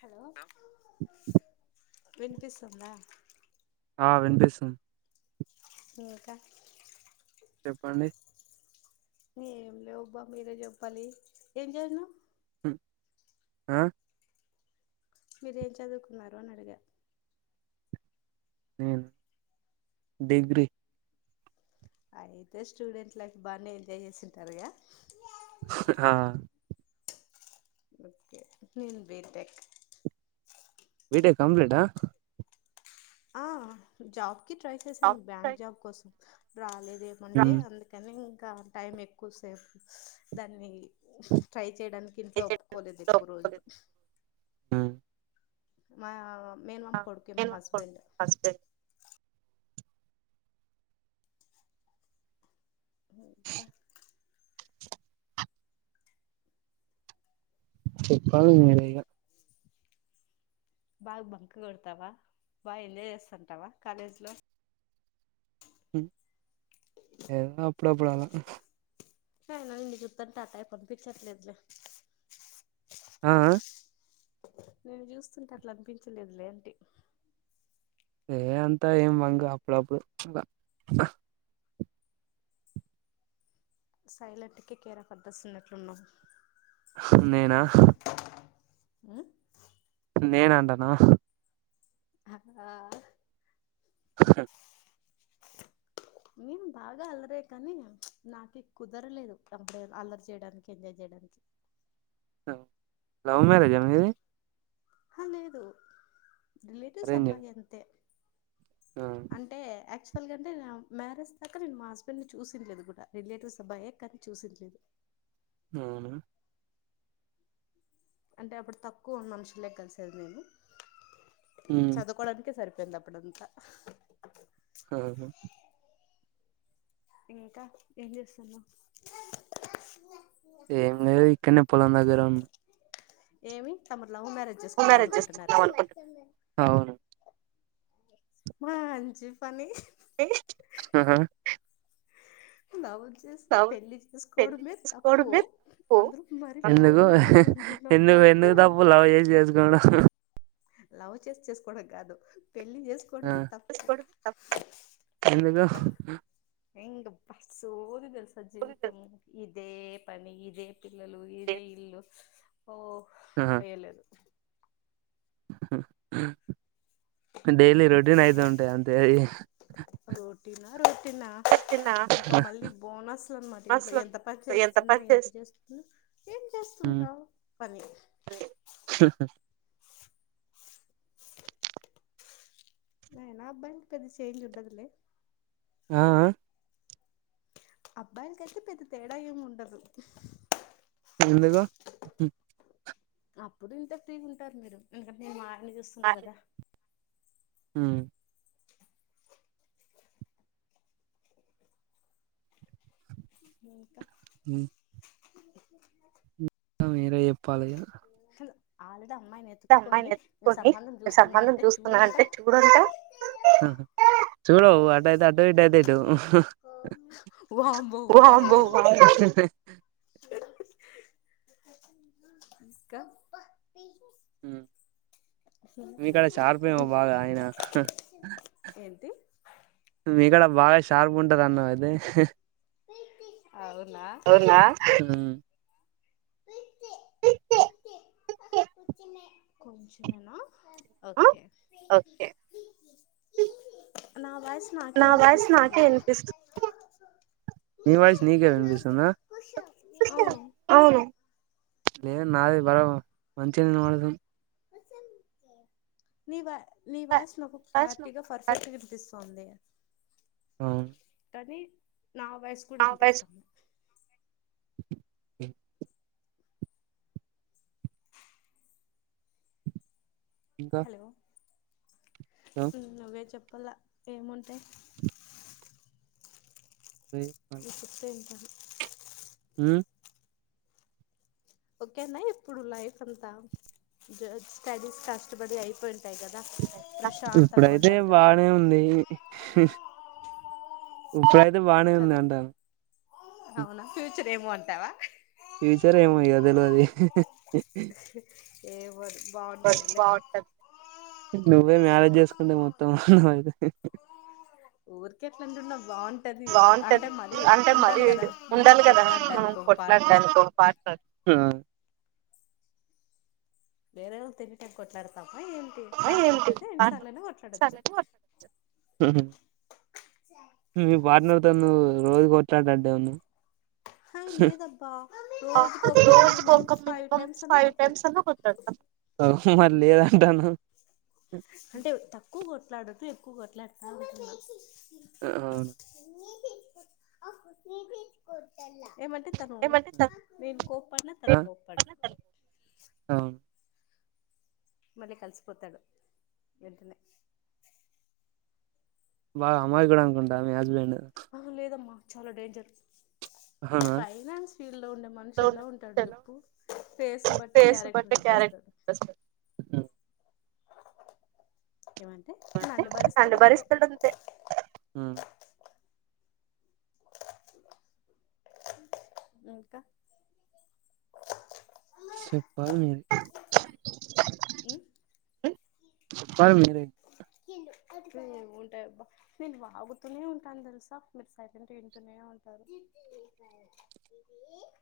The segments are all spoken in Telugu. హలో విన్పిస్తుందా? ఆ విన్పిస్తుంద్ ఇంకా? చెప్పండి ఏం లేవు బా మీరే చెప్పాలి ఏం చేసినావ్? హ్మ్ ఆ మీరు ఏం చదువుకున్నారు అని అడిగా? నేన్ డిగ్రీ అయితే స్టూడెంట్ లైఫ్ బాగానే ఎంజాయ్ చేసింటారుగా? ఆ ఓకే నేను బీటెక్ కంప్లీట్ ఆ ఆ జాబ్ కి ట్రై చేశాను బ్యాంక్ జాబ్ కోసం రాలేద్ ఏమంటే ఉమ్ అందుకని ఇంకా టైం ఎక్కువ సేపు దాన్ని ట్రై చేయడానికి ఇంట్లో ఒప్పుకోలేదు ఎక్కువ రోజులు ఉమ్ మా మేన్మామ్ కొడుకే మా హస్బెండ్ ఇంకా? చెప్పాల్ మీరే ఇగా? బాగా బంక్ కొడతావా బాగా ఎంజాయ్ చేస్తంటావా కాలేజ్ లో ఉమ్ ఏదో అప్పుడు అప్పుడు అలా ఐనా ఎందుకు చెప్తారు టాటాయి పంపిచట్లేదులే ఆ అ నిన్ను చూస్తుంటే అట్లా అనిపించలేదులే లే అంటి ఏ అంతా ఏం బంక్ అప్పుడప్పుడు ప్చ్ సైలెంట్ కి కేరాఫ్ అడ్రస్ ఉన్నట్లు ఉన్నావ్ నేనా? ఆ నేను అన్నాన ఆ నేను బాగ అల్లరే కానీ నాకు కుదరలేదు [unintelligible] అల్లరి చేయడానికి ఎంజాయ్ చే అ లవ్ మ్యారేజ మీది అ లేేదు రిలేటివ్స్ అరేంజ్డ్ అబ్బాయి అంతే ఆ అంటే య అసలు కంటే మ్యారేజ్ దాకా నేను మా హస్బెండ్ ని చుసిండ్లేదు కూడా రిలేటివ్స్ అబాయే కాని చూసీన్ట్లే అవును అంటే అప్పుడు తక్కువ ఉన్న మనుషులే కలిసేది నేను ఉమ్ చదువుకోవడానికే సరిపోధీ వెళప్పుడంతా హ ఇంకా ఏం చేస్తున్నావ్ ఏమి లేదు ఇక్కనే పోలం దగ్గర ఏమి తమరు లవ్ మ్యారేజ్ లవ్ చేసుకుందాం మ్యారేజ్ అనుకుంటున్నారా చేసుకుందాం అనుకుంటే అవును మాంచి పని ఆా నవ్వు పెళ్లి చేసుకోవడమే తప్పు చదువుకోవడమే తప్పు అందరు మరి లవ్ ఎందుకు మ్యారేజ్ ఉంటున్నా ఎందుకు ఎందుకు తప్పు లవ్ చేసే చేసుకొడం లవ్ చేసి చేసుకోవడం కాదు పెళ్లి ఆ చేసుకోవడమే త ఆ అబ్బా సోది తెల్సా జీవితము ఇదే పని ఇదే పిల్లలు ఇదే ఇల్లు ఓ ఆహా అయ్యలేదు డైలీ రొటీన్ అయితుంటాయి అంతే అయి రోటీనా రోటిన తిన్నా ఇంకా మళ్లీ బోనస్లు అన్నమాట ఇంట్ల మస్తు ఎంత పని పని చేస్తున్నాయి ఎంత చేస్ చేస్తు ఏం చేస్తుంటావు పని అయినా అబ్బాయిలకు పెద్ద చేంజ్ ఉండదులే ఆ ఆ అబ్బాయిలకు అయితే పెద్ద తేడా ఏం ఉండదు ఎందుకు అప్పుడు ఇంతే ఫ్రీగా ఉంటారు మీరు ఎందుకంటే నేను మా ఆయనని చూస్తున్నా కదా మ్ ఇంక ఉ మీరే చెప్పాలి ఇగ ఆల్రెడీ అమ్మాయిని అమ్మాయిని ఎతుక్కొని నేను పెట్టుకొని సంబంధం చూస్తున్నా సంబంధం అంటే చూస్తున్నా చూడంటా అంటే చూడు అంటావ్ [unintelligible] అటైయితే అటు ఇటైతే ఇటు వామ్మో వామ్మో తీస్ ఉ మీ కాడా షార్పేమో బాగా అయినా ఏంటి మీ కాడా బాగ ష్ షార్ప్ ఉంటరన్నా అయితే. అవునా ఉమ్ కొంచమేనా ఆ ఓకె. ఓకే నా వాయిస్ నాకే నా వాయిస్ నాకే వినిపిస్తుంది ఇనిపిస్తు నీ వాయిస్ నీకే వినిపిస్తుందా? అవును అవును. ఏం నాది బాగా మంచిగ వినబడుతుంది. నివా ని వాయిస్ నాకు క్లారిటీ గా పర్ఫెక్ట్ గా వినిపిస్తోంది. ఆ కానీ నా వాయిస్ కూడా ఇనిపిస్తాంది ఇంకా హలో నువ్వే చెప్పల్ల. ఏముంటాయి? నువ్వు చెప్తే ఇంటాను. మ్ ఓకేనా ఇప్పుడు లైఫ్ అంతా స్టడీస్ కష్టపడి అయిపోయి ఇప్పుడైతే కదా బానే ఉంది ఉషార్ అయితే బానే ఉంది చదువు అంటాన్న అవునా ఫ్యూచర్ ఏమో అంటావా ఫ్యూచర్ ఏమో ఇగ తెలువది ఏమవదు బాగుంటాదిలే. నువ్వే మ్యారేజ్ చేసుకుంటే మొత్తం అయితాది ఊరికే అట్లంటన్న బావుంటది. అంటే బాగుంటది మరీ, అంటే ఉండాలి కదా మనం కొట్లాడ్డానికి పా కొట్లాడ్డానికి ఓ పార్ట్నర్ వేరే వాల్ తింటే కొట్లాడతాం మా ఏంటి పార్ట్నర్ తో ఏంటి అయితే ఎన్నిసార్లయినా కొట్లాడొచ్చు. మీ పార్ట్నర్ తో నువ్వు రోజు కొట్లాడటట్టే ఉన్నావ్ హ లేదబ్బ రోజుకొక్క రోజుకు మినిమం ఒక ఫైవ్ టైమ్స్ అన్నా కొట్లాడుతాం. వాహి మరి లేదంటానవ్ అంటే తక్కువ కొట్లాడద్దు ఎక్కువ కొట్లాడతా అంటన్నా. అ అవును ఏమంటే తను నేను కోప్పడినా ఆ తను కోప్పడ్డు. అవును మళ్ళీ కలిసిపోతాడు వెంటనే. బాగా అమాయకుడు అనుకుంటా మీ హస్బెండ్ అహ లేదమ్మ చాలా డేంజర్ అవునా ఫైనాన్స్ ఫీల్డ్ లో ఉండే మనిషి ఎలా ఉంటాడు చెప్పు ఫేస్ ని బట్టి ఫేస్ క్యారెక్టర్ బట్టి చెప్పేస్తాడు. క్యారెక్టర్ అంటే ఏమంటే నన్ని నన్ను భరిస్తాడంతె. భరిస్తాడు ఉమ్ ఇంకా సెప్పాల్ మే కాదు మీరే ఉంటాయి అబ్బా నేను వాగుతూనే ఉంటాను తెలుసా మీరు సైలెంట్ గా వింటూనే ఉంటారు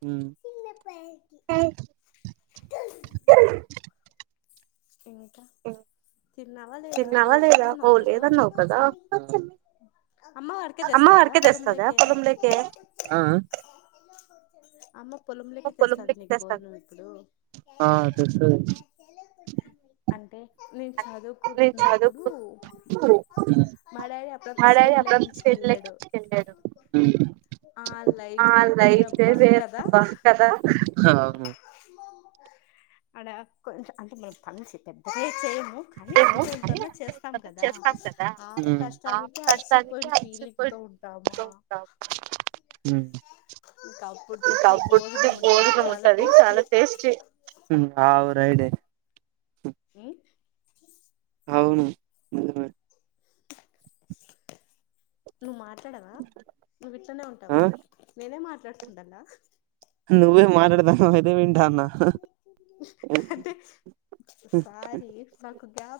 మ్మ్ ఏ అ తిన్నావా లేదా అవ్వ లేదా ఓ లేదన్నావు కదా లేదాన్నావవు కదా అమ్మ వాడికే అమ్మ తెస్తదా వారికే తెస్తదా పొలంలోకి పొలాం లోకి అ అమ్మ పొలంలోకి తెస్తది నీకు భోజనం ఇప్పుడు ఆ తెస్తది అంటే నేను చదువుకుతున్న ఏ డాడీ అప్పుడప్పుడు మా డాడీ సేన్లకి అప్పుడప్పుడు చేను లోకి పిలుచుకెళ్ళాడు టిఫిన్ తేడు ఆ ఆ లైఫే లైఫే వేరవ్వ కదా వేరబ్బ కదా అడ కొంచ అంటే మనం పను పెద్దలేే చేయము కానీ ఏమో అంతో ఇంతా కానీ చేస్తాం కదా కదా ఆ ఆ కష్టానికి కష్టానికి అలసిపోయిన ఫీలింగ్ తో ఉంటామా ఇంకా అప్పుడు ఇంకా తెచ్చి అప్పుట్ భోజనం ఉంటది భోజనం చాలా ఉంటది టేస్టీ చాలా టేస్టీ ఉమ్ అవరైడే హ అవును నిజమే నువ్వు మాట్లాడవా నువ్ ఇట్లనే ఆ ఉంటావా నేనే మాట్లాడుతుండలా నువ్వే మాట్లాడుతన్నావ్ అంటే సారి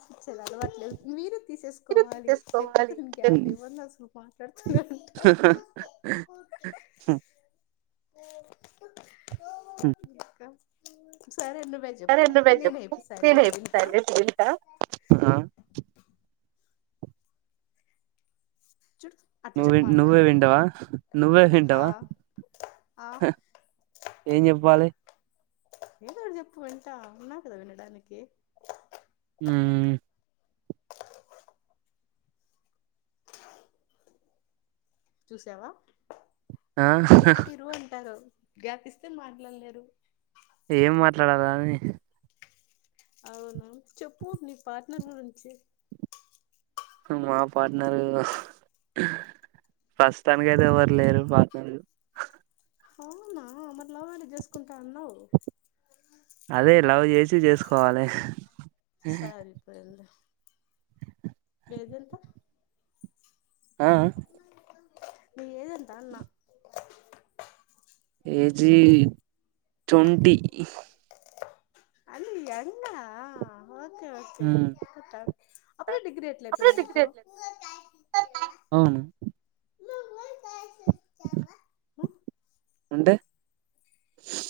అసలే అలవాట్లేద్దు మీరే మీరు తీసేసుకోవాలి లేకపోతే తీసేసుకోవాలి నేను గ్యాప్ ఇవ్వను అసలు మాట్లాడుతునే ఉంటా హా హా కో హా అ సరే నువ్వే చెప్పు చెప్పు నేనే ఇప్పుడు నేనే సైలెంట్గా ఇప్పుడు వుంటా సైలెంట్ గా ఉంటా ఆ చూడు అట్లా నువ్వ కూడా నువ్వే మాట్లాడలేవు వింటావ నువ్వే వింటవ హా ఆ ఏం చెప్పాలి ఏదో చెప్పు వింటా ఉన్నా కదా విన్నడానికి ఆ చూసావా ఆ గ్యాప్ ఇరు అంటారు గ్యాప్పిస్తే మాట్లాలేరు ఏం మాట్లాడాలా అని అవునా చెప్పు నీ పార్ట్నర్ గురించి మా పార్ట్నరు హ్ ప్రస్తుతానికి అయితే ఎవరు లేరు పార్ట్నర్ అవునా మరి లవ్ మ్యారేజ్ చేసుకుంటా అన్నావు అదే లవ్ చేసి చేసుకోవాలే సరిపోయింది ఏజ్ ఎంత ఆ ఆ నీ ఏజ్ ఎంత అన్న ఏజీ ట్వంటిీ అది ఎన్న ఓకే ఓకే అప్పుడుే డిగ్రీ ఎట్ల అప్పుడే అయిపోఇంది డిగ్రీ నీకు అవును అంటే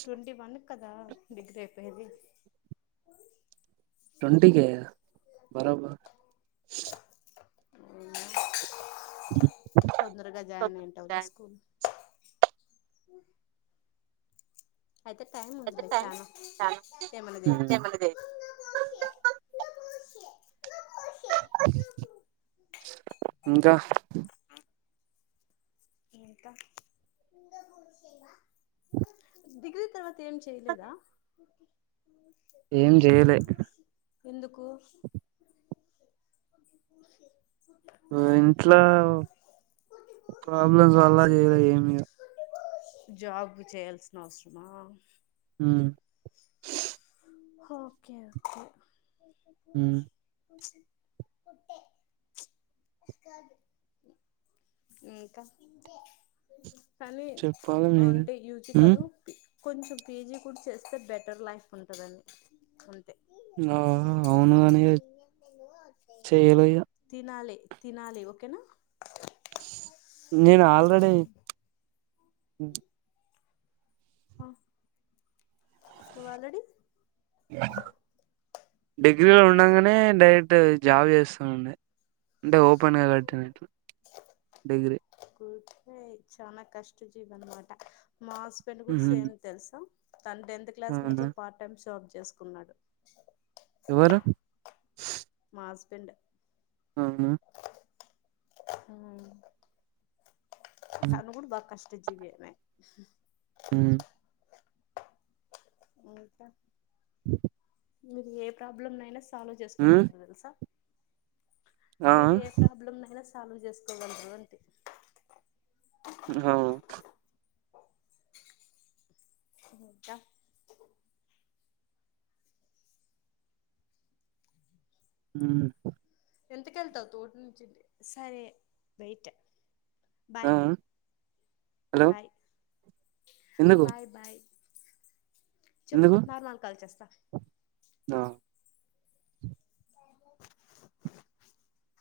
ట్వంటీ వన్ కదా డిగ్రీ అయిపోయేది ట్వంటికే బరబర్ తొందరగా జాయిన్ అయింటావులే స్కూల్ ఆ అయితే టైమ్ ఉంది లే చాన ఏమైనా చేయొచ్చు ఇంకా డిగ్రీ తర్వాత్ త ఏం చెయలేదా ఏం చెయలే ఎందుకు ఇంట్లో ప్రాబ్లమ్స్ వల్ల సి చేయలే ఏమిగ జాబ్ చేయాల్సిన అవసరమా మ్ ఓకే ఓకే ఇంకా కానీ చెప్పాలి మీరే అంటే యూజి ఉమ్, కాదు కొంచెం పీజీ కూడా చేస్తే బెటర్ లైఫ్ ఉంటదని ఆ అవునుగాని ఇగ చెయ్యలే ఇగ తినాలి తినాలి ఓకేనా నేను ఆల్రెడీ ఆ నువ్ ఆల్రడీ డిగ్రీలో ఉండగానే డైరెక్ట్ జాబ్ చేస్తామండి అంటే ఓపెన్ గా కట్టినిట్లా డిగ్రీ చ చాలా కష్ట జీవ అన్నమాట మా హస్బెండ్ కూడా ఉమ్, సేమ్ తెలుసా తను టెన్త్ క్లాస్ నుంచే అవునా పార్ట్ టైమ్ జబ్ చేసుకున్నాడు ఎవరు మా హస్బెండ్ అవునా ఉమ్, అవును కుడా కూడా బ కష్ట జీవినే మ్ ఇంకా ఊహూ మీరు ఏ ప్రాబ్లమ్ అయినా సాల్వ్ ఉమ్, చేసుకోగలుగుతరు తెలుసా ఆ మీరు ఏ ప్రాబ్లమ్ అయినా సాల్వ్ చేసుకోగలరు అంటీ ఆవ్ ఇంక ఊ ఎంత కెళ్తావు తోట నుంచి బయ్ ఆ బయ్ హలో ఎందుకు బాయ్ బాయ్ చెప్తా ఎందుకు నార్మల్ కాల్ చేస్త ఆ హు హు హూ